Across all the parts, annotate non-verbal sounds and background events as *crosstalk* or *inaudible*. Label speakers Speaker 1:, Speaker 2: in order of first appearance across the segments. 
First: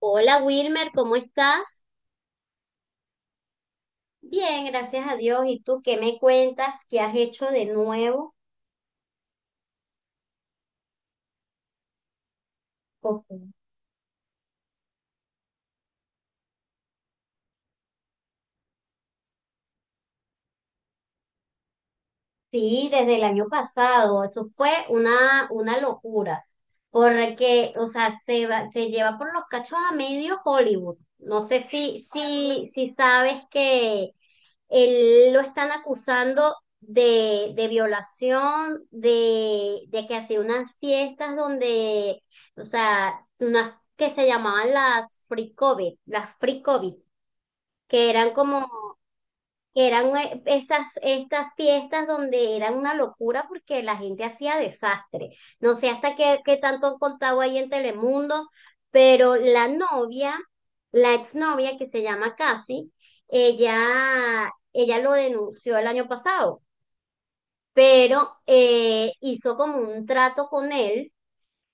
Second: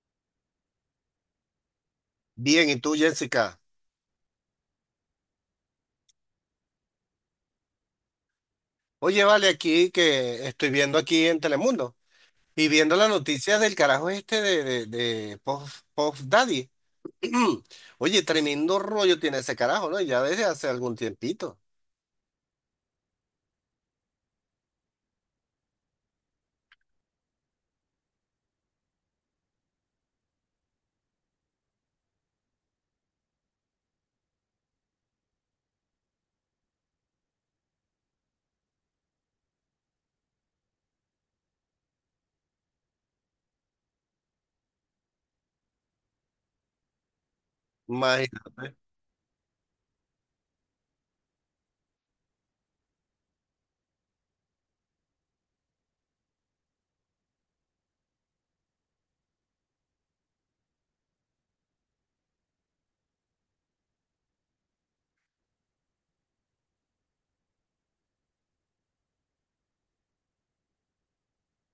Speaker 1: Hola Wilmer, ¿cómo estás?
Speaker 2: Bien, ¿y tú, Jessica?
Speaker 1: Bien, gracias a Dios. ¿Y tú qué me cuentas? ¿Qué has hecho de nuevo?
Speaker 2: Oye, vale, aquí que estoy viendo aquí en Telemundo y viendo las
Speaker 1: Ok.
Speaker 2: noticias del carajo este de Puff, Puff Daddy. *clears throat* Oye, tremendo rollo tiene ese carajo, ¿no? Ya desde hace algún tiempito.
Speaker 1: Sí, desde el año pasado. Eso fue una locura. Porque, o sea, se lleva por los cachos a medio Hollywood. No sé si sabes que. Él lo están acusando de violación, de que hacía unas fiestas donde, o sea, unas que se llamaban las free COVID, que eran estas fiestas donde era una locura porque la gente hacía desastre. No sé hasta qué tanto han contado ahí en Telemundo, pero la exnovia que se llama Cassie, ella lo denunció el año pasado, pero hizo como un trato con él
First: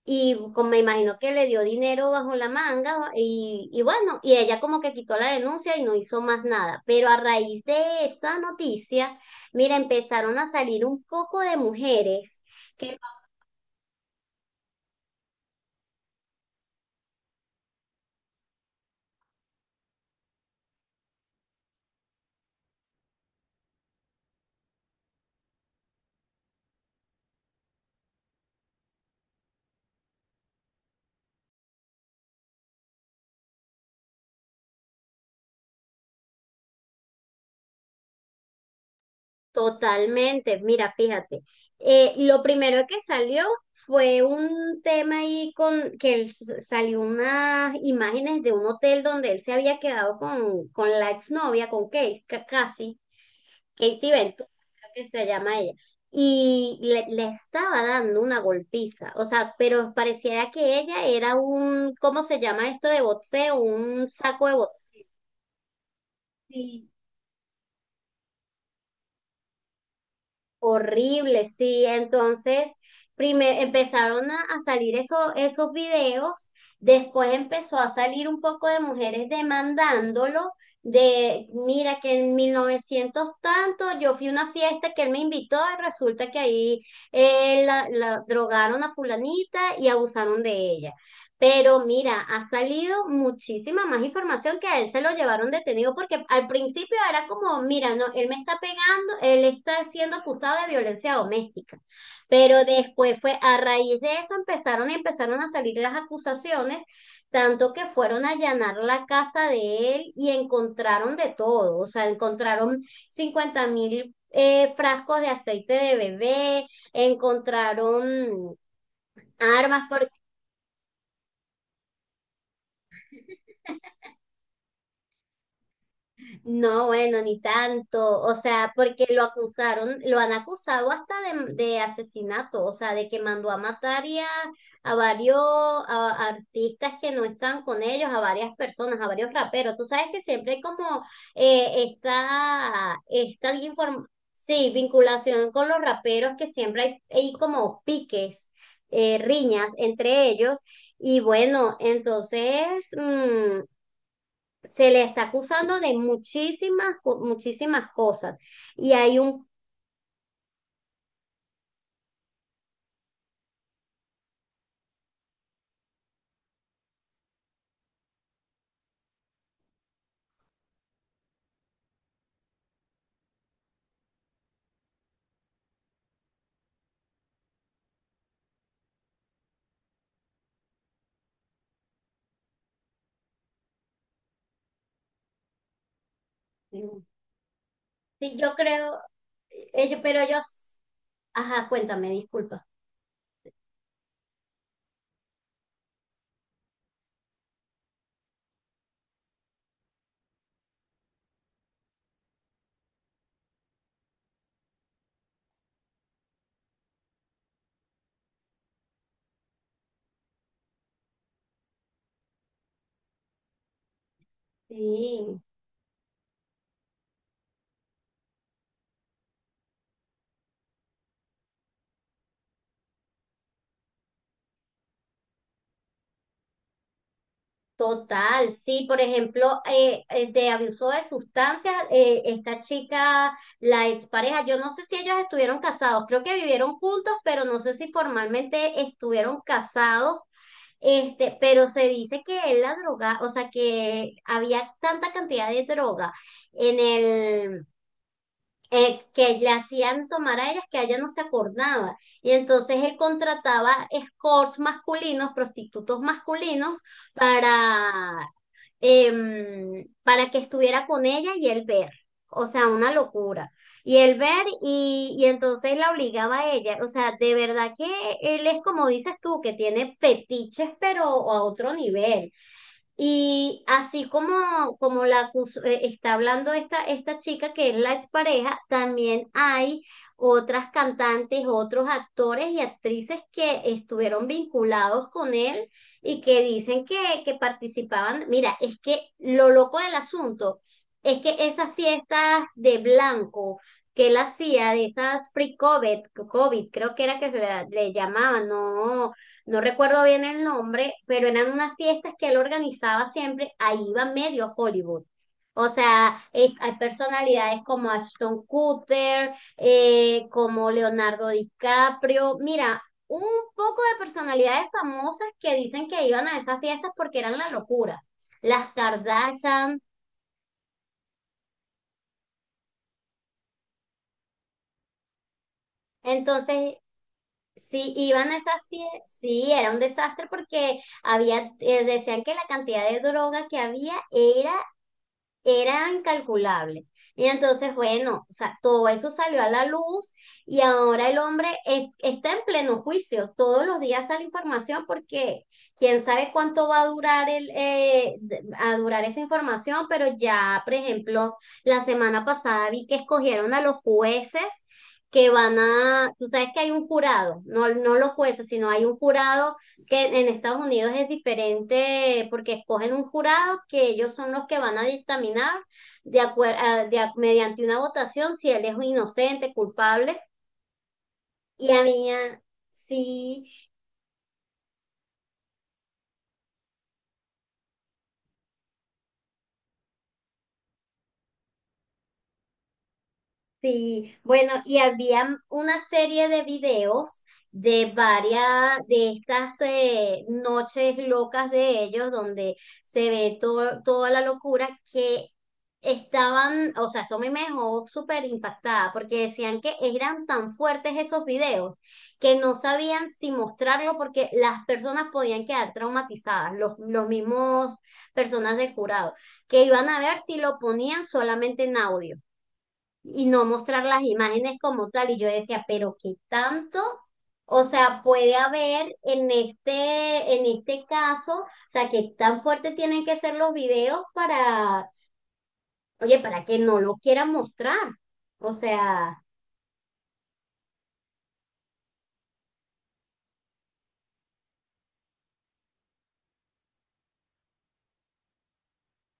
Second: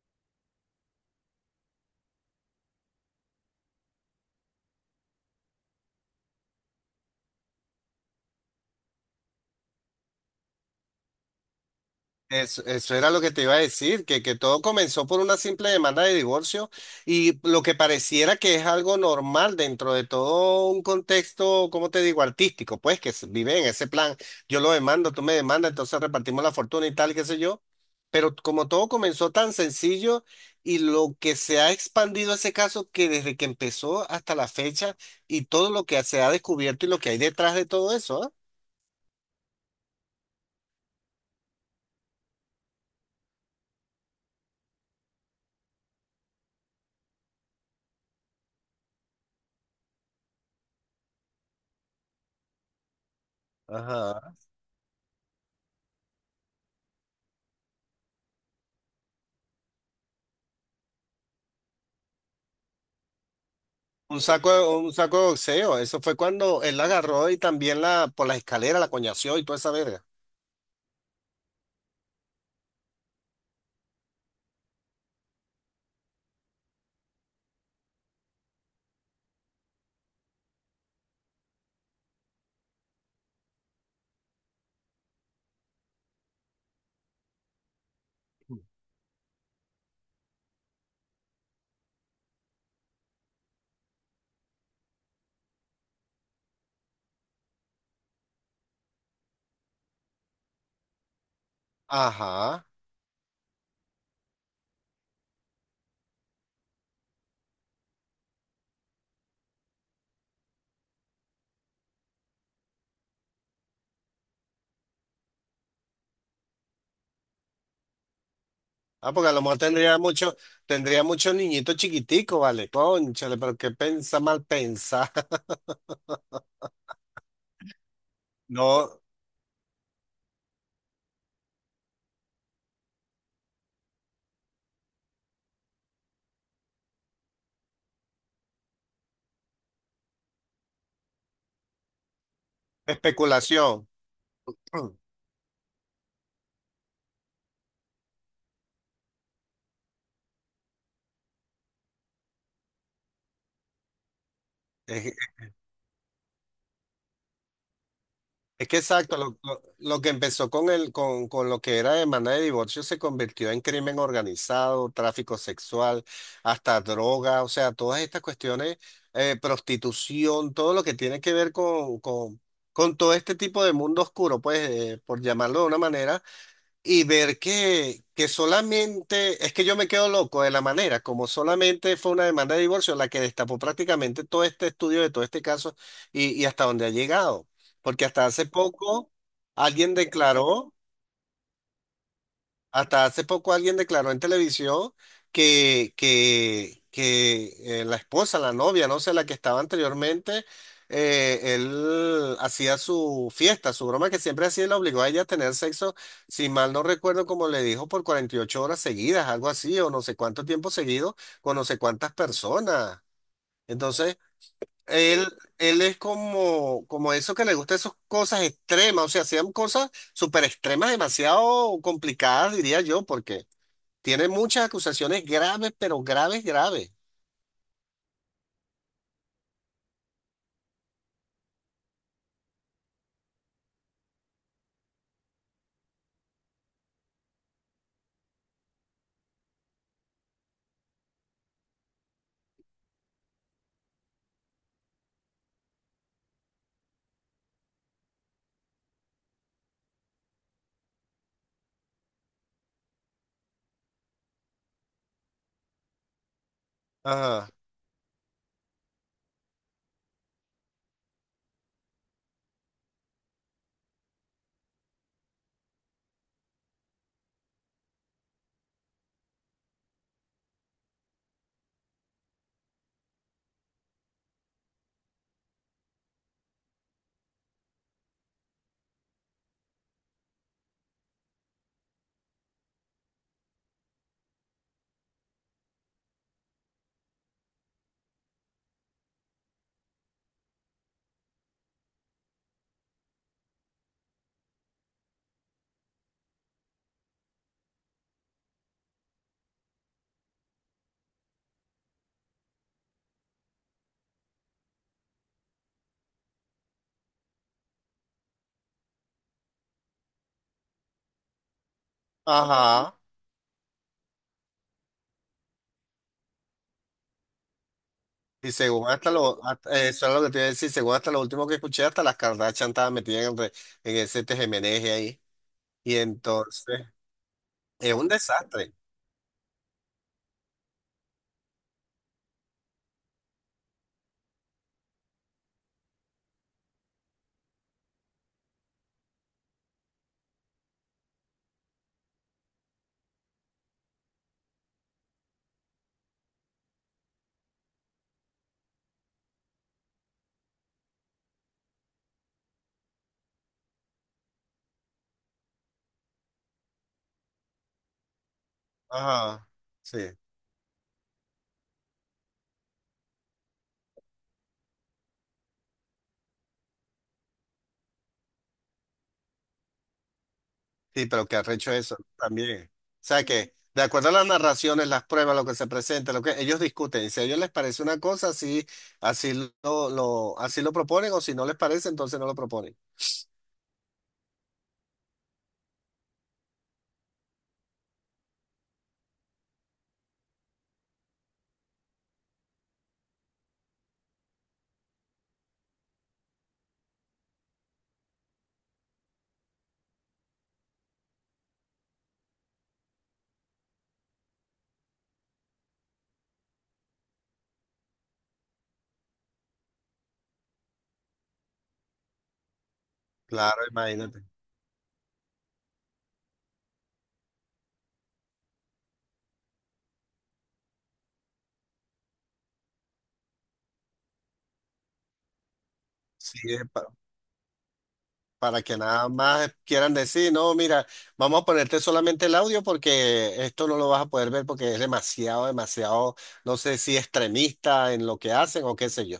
Speaker 1: y como me imagino que le dio dinero bajo la manga y, bueno, y ella como que quitó la denuncia y no hizo más nada. Pero a raíz de esa noticia, mira, empezaron a salir un poco de mujeres
Speaker 2: Eso
Speaker 1: que
Speaker 2: era lo que te iba a decir, que todo comenzó por una simple demanda de divorcio y lo que pareciera que es algo normal dentro de todo un contexto, como te digo, artístico, pues que se vive en ese plan. Yo lo demando, tú me demandas, entonces repartimos la fortuna y tal, qué sé yo, pero como todo comenzó tan sencillo y lo que se ha expandido ese caso, que desde que empezó hasta la fecha y todo lo que se ha descubierto y lo que hay detrás de todo eso, ¿ah?
Speaker 1: totalmente. Mira, fíjate, lo primero que salió fue un tema ahí con que él salió unas imágenes de un hotel donde él se había quedado con la exnovia, con Kate, casi. Casey
Speaker 2: Ajá.
Speaker 1: Ventura, creo que se llama ella. Y le estaba dando una golpiza, o sea, pero pareciera que ella era un... ¿cómo se llama esto de boxeo? Un
Speaker 2: Un
Speaker 1: saco
Speaker 2: saco,
Speaker 1: de
Speaker 2: un saco de boxeo. Eso fue cuando él
Speaker 1: boxeo.
Speaker 2: la agarró y también la por las escaleras la coñació y toda esa verga.
Speaker 1: Horrible, sí. Entonces, empezaron a salir esos videos. Después empezó a salir un poco de mujeres demandándolo, de, mira, que en 1900 tanto, yo fui a una fiesta que él me invitó y resulta que ahí la drogaron a fulanita y abusaron de ella. Pero mira, ha salido muchísima más información que a él se lo llevaron detenido, porque al principio era como, mira, no, él me está pegando. Él está siendo acusado de violencia doméstica. Pero
Speaker 2: Ajá.
Speaker 1: después fue, a raíz de eso empezaron a salir las acusaciones, tanto que fueron a allanar la casa de él y encontraron de todo. O sea, encontraron 50.000 frascos de aceite de bebé, encontraron
Speaker 2: Ah, porque a lo mejor
Speaker 1: armas.
Speaker 2: tendría
Speaker 1: Por
Speaker 2: mucho, tendría muchos niñitos chiquiticos, vale. Cónchale, pero qué pensa mal pensa. *laughs*
Speaker 1: No, bueno, ni tanto, o sea,
Speaker 2: No,
Speaker 1: porque lo acusaron, lo han acusado hasta de asesinato, o sea, de que mandó a matar y a varios a artistas que no están con ellos, a varias personas, a varios raperos. Tú sabes que siempre hay como eh, esta, esta
Speaker 2: especulación.
Speaker 1: inform- sí,
Speaker 2: *clears throat*
Speaker 1: vinculación con los raperos, que siempre hay como piques, riñas entre ellos. Y bueno, entonces, mm, se le
Speaker 2: Es,
Speaker 1: está acusando de muchísimas, muchísimas cosas.
Speaker 2: Es que
Speaker 1: Y hay
Speaker 2: exacto,
Speaker 1: un,
Speaker 2: lo que empezó con el, con lo que era demanda de divorcio, se convirtió en crimen organizado, tráfico sexual, hasta droga, o sea, todas estas cuestiones, prostitución, todo lo que tiene que ver con todo este tipo de mundo oscuro, pues, por llamarlo de una manera, y ver que solamente, es que yo me quedo loco de la manera como solamente fue una demanda de divorcio la que destapó prácticamente todo este estudio de todo este caso y hasta dónde ha llegado. Porque hasta
Speaker 1: sí,
Speaker 2: hace
Speaker 1: yo creo,
Speaker 2: poco alguien
Speaker 1: ellos, pero
Speaker 2: declaró
Speaker 1: ellos, ajá, cuéntame, disculpa.
Speaker 2: Hasta hace poco alguien declaró en televisión que la esposa, la novia, no sé, la que estaba anteriormente, él hacía su fiesta, su broma que siempre hacía, y la obligó a ella a tener sexo, si mal no recuerdo, como le dijo, por 48 horas seguidas, algo así, o no sé cuánto tiempo seguido, con no sé cuántas personas. Entonces, él,
Speaker 1: Sí,
Speaker 2: él es como, como eso que le gusta esas cosas extremas, o sea, hacían cosas súper extremas, demasiado complicadas, diría yo, porque tiene muchas acusaciones graves, pero graves, graves.
Speaker 1: total, sí, por ejemplo, de abuso de sustancias, esta chica, la expareja, yo no sé si ellos estuvieron casados, creo que vivieron juntos, pero no sé si formalmente estuvieron casados. Pero se dice que él la droga, o sea, que había tanta cantidad de droga en el, que le hacían tomar a ellas, que ella no se acordaba. Y entonces él contrataba escorts masculinos, prostitutos masculinos,
Speaker 2: Ajá,
Speaker 1: para para que estuviera con ella y él ver. O sea, una locura. Y él ver, y entonces la obligaba a ella. O sea, de verdad que él es como dices tú, que tiene fetiches, pero a otro nivel. Y así como está hablando esta chica, que es la expareja, también hay otras cantantes, otros actores y actrices que estuvieron vinculados con él y que dicen que participaban. Mira, es que lo loco del asunto es que esas fiestas de blanco que él hacía, de esas free COVID, COVID creo que era que se le llamaban, no, no recuerdo bien el nombre, pero eran unas fiestas que él organizaba siempre, ahí iba medio Hollywood. O sea, hay personalidades como Ashton Kutcher, como Leonardo DiCaprio. Mira,
Speaker 2: ajá.
Speaker 1: un poco de personalidades famosas que dicen que iban a esas fiestas porque eran la locura.
Speaker 2: Y
Speaker 1: Las
Speaker 2: según hasta lo, hasta-
Speaker 1: Kardashian.
Speaker 2: eh, eso es lo que te iba a decir, según hasta lo último que escuché, hasta las Kardashian estaban metidas en, en ese tejemeneje ahí. Y
Speaker 1: Entonces,
Speaker 2: entonces,
Speaker 1: sí,
Speaker 2: es un
Speaker 1: iban a esas
Speaker 2: desastre.
Speaker 1: fiestas. Sí, era un desastre porque había, decían que la cantidad de droga que había era incalculable. Y entonces, bueno, o sea, todo eso salió a la luz y ahora el hombre está en pleno juicio. Todos los días sale información, porque quién sabe cuánto va a durar el, de- a durar esa información, pero ya, por ejemplo, la semana pasada vi que escogieron a los jueces, que van a... tú sabes que hay un jurado, no, no los jueces, sino hay un
Speaker 2: Ajá,
Speaker 1: jurado
Speaker 2: sí,
Speaker 1: que en Estados Unidos es diferente, porque escogen un jurado que ellos son los que van a dictaminar de acuer- a- de a- mediante una votación si él es inocente, culpable.
Speaker 2: sí, pero que
Speaker 1: Y
Speaker 2: arrecho
Speaker 1: a
Speaker 2: eso
Speaker 1: mí, ah,
Speaker 2: también. O sea
Speaker 1: sí.
Speaker 2: que, de acuerdo a las narraciones, las pruebas, lo que se presenta, lo que ellos discuten, si a ellos les parece una cosa, así, así así lo proponen, o si no les parece, entonces no lo proponen.
Speaker 1: Sí, bueno, y había una serie de videos de varias de estas noches locas de ellos, donde se ve toda la locura que estaban, o sea. Eso a mí me dejó súper impactada porque decían que eran tan fuertes esos videos que no sabían si mostrarlo, porque las personas podían quedar traumatizadas, los mismos personas del jurado, que iban a ver si lo ponían solamente en audio y no
Speaker 2: Claro,
Speaker 1: mostrar las
Speaker 2: imagínate.
Speaker 1: imágenes como tal. Y yo decía, pero qué tanto, o sea, puede haber en este caso, o sea, qué tan fuerte tienen que ser los videos oye, para
Speaker 2: Sí,
Speaker 1: que
Speaker 2: es
Speaker 1: no lo quieran mostrar. O
Speaker 2: para que nada
Speaker 1: sea.
Speaker 2: más quieran decir, no, mira, vamos a ponerte solamente el audio porque esto no lo vas a poder ver porque es demasiado, demasiado, no sé si extremista en lo que hacen o qué sé yo.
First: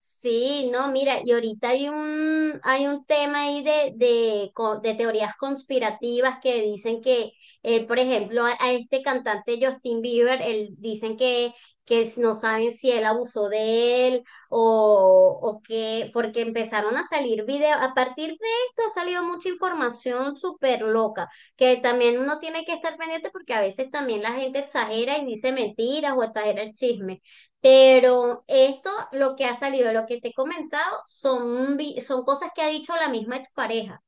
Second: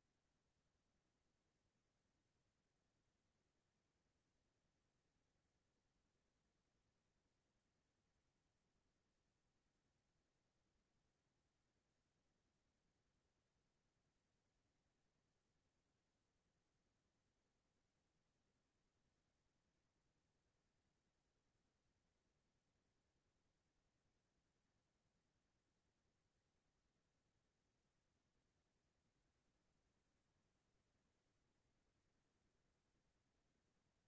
Speaker 1: Sí, no, mira, y ahorita hay un tema ahí de teorías conspirativas que dicen que, por ejemplo, a este cantante Justin Bieber, él, dicen no saben si él abusó de él o que, porque empezaron a salir videos. A partir de esto ha salido mucha información súper loca, que también uno tiene que estar pendiente porque a veces también la gente exagera y dice mentiras o exagera el chisme. Pero esto, lo que ha salido, lo que te he comentado, son cosas que ha dicho la misma expareja.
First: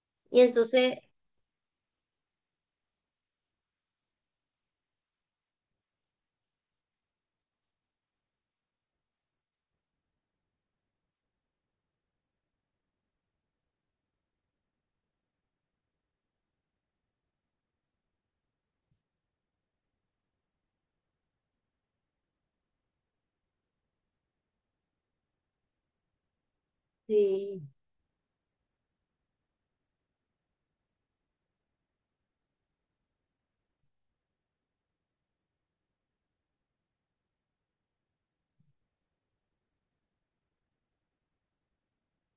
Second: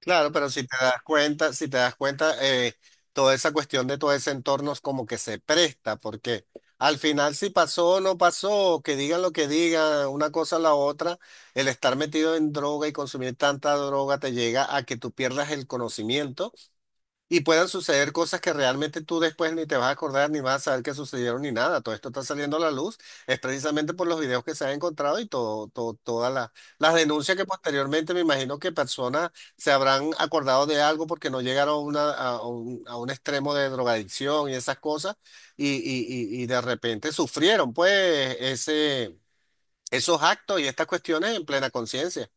Speaker 2: Claro,
Speaker 1: Y
Speaker 2: pero si te
Speaker 1: entonces,
Speaker 2: das cuenta, si te das cuenta, toda esa cuestión de todo ese entorno es como que se presta, porque al final si pasó o no pasó, que digan lo que digan, una cosa o la otra, el estar metido en droga y consumir tanta droga te llega a que tú pierdas el conocimiento, y puedan suceder cosas que realmente tú después ni te vas a acordar, ni vas a saber que sucedieron, ni nada. Todo esto está saliendo a la luz, es precisamente por los videos que se han encontrado y todo, todas las denuncias que
Speaker 1: sí,
Speaker 2: posteriormente, me imagino que personas se habrán acordado de algo porque no llegaron a, a un extremo de drogadicción y esas cosas, y de repente sufrieron, pues, ese, esos actos y estas cuestiones en plena conciencia.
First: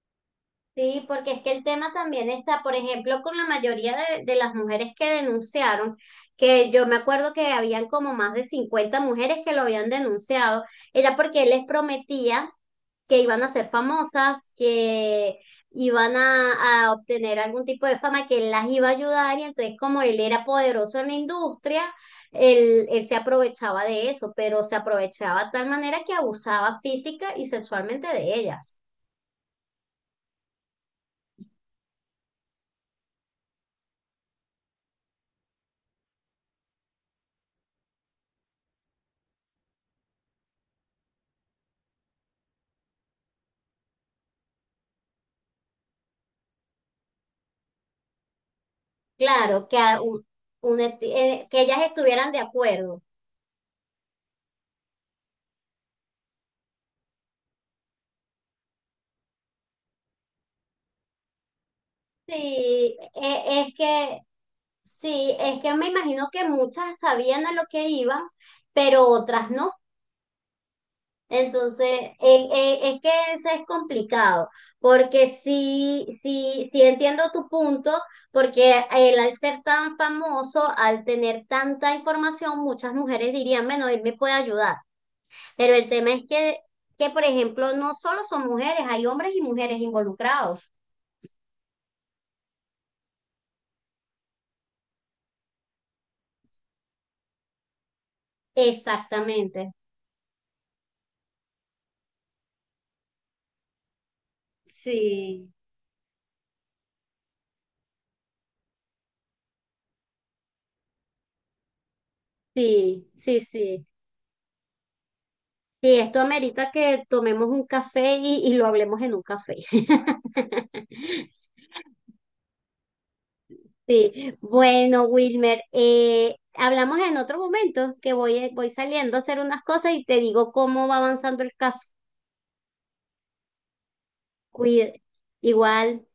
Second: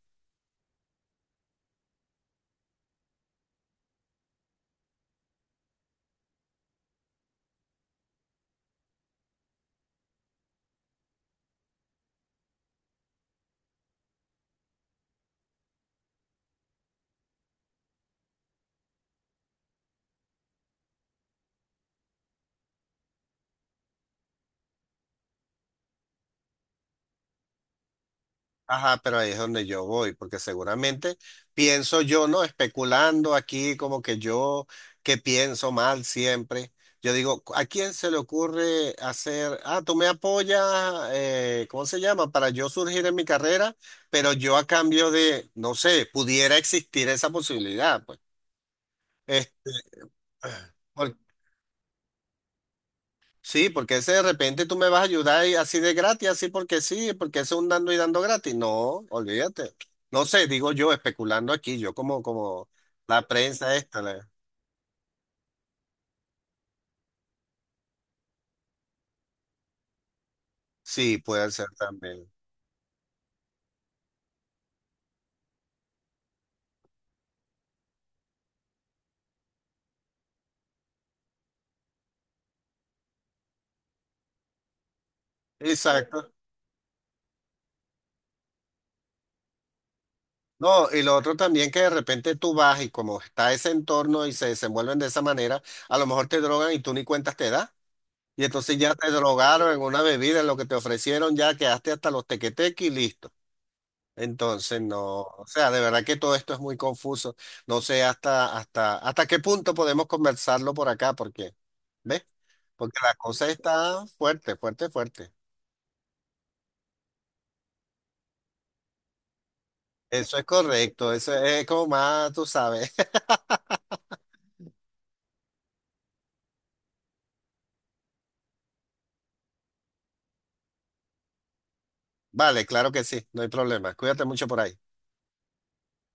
Speaker 1: sí, porque es que el tema también está, por ejemplo, con la mayoría de las mujeres que denunciaron, que yo me acuerdo que habían como más de 50 mujeres que lo habían denunciado, era porque él les prometía que iban a ser famosas, que iban a obtener algún tipo de fama, que él las iba a ayudar, y entonces como él era poderoso en la industria, él se aprovechaba de eso, pero se aprovechaba de tal manera que abusaba física y sexualmente de ellas.
Speaker 2: Ajá, pero ahí es donde yo voy, porque seguramente, pienso yo, ¿no? Especulando aquí, como que yo, que pienso mal siempre. Yo digo, ¿a quién se le ocurre hacer, ah, tú me apoyas, ¿cómo se llama? Para yo surgir en mi carrera, pero yo a cambio de, no sé, pudiera existir esa posibilidad, pues. Es-
Speaker 1: Claro, que, a un eti-
Speaker 2: *clears throat*
Speaker 1: que ellas estuvieran de acuerdo.
Speaker 2: Sí, porque ese de repente tú me vas a ayudar y así de gratis, así porque sí, porque eso es un dando y dando gratis. No, olvídate. No sé, digo yo, especulando aquí, yo como, como
Speaker 1: Sí,
Speaker 2: la
Speaker 1: es
Speaker 2: prensa esta.
Speaker 1: que,
Speaker 2: La-
Speaker 1: sí, es que me imagino que muchas sabían a lo que iban, pero otras no.
Speaker 2: Sí, puede ser
Speaker 1: Entonces,
Speaker 2: también.
Speaker 1: es que eso es complicado, porque sí, sí, sí entiendo tu punto, porque él al ser tan famoso, al tener tanta información, muchas mujeres dirían, bueno, él me puede ayudar. Pero el tema es
Speaker 2: Exacto.
Speaker 1: que, por ejemplo, no solo son mujeres, hay hombres y mujeres involucrados.
Speaker 2: No, y lo otro también, que de repente tú vas y como está ese entorno y se desenvuelven de esa manera, a lo mejor te drogan y tú ni cuentas te das. Y entonces ya te
Speaker 1: Exactamente.
Speaker 2: drogaron en una bebida, en lo que te ofrecieron, ya quedaste hasta los tequeteques y listo. Entonces, no, o
Speaker 1: Sí,
Speaker 2: sea, de verdad que todo esto es muy confuso. No sé hasta, hasta, hasta qué punto podemos conversarlo por acá, porque, ¿ves? Porque
Speaker 1: sí,
Speaker 2: la
Speaker 1: sí,
Speaker 2: cosa
Speaker 1: sí.
Speaker 2: está fuerte, fuerte, fuerte.
Speaker 1: Sí, esto amerita que tomemos un café y lo hablemos en un café.
Speaker 2: Eso es correcto, eso
Speaker 1: *laughs*
Speaker 2: es como más, tú sabes. *laughs*
Speaker 1: Sí, bueno, Wilmer, hablamos en otro momento, que voy saliendo a hacer unas cosas y te digo cómo va avanzando el caso.
Speaker 2: Vale, claro que sí, no hay problema. Cuídate mucho por ahí.
Speaker 1: Cuide, igual.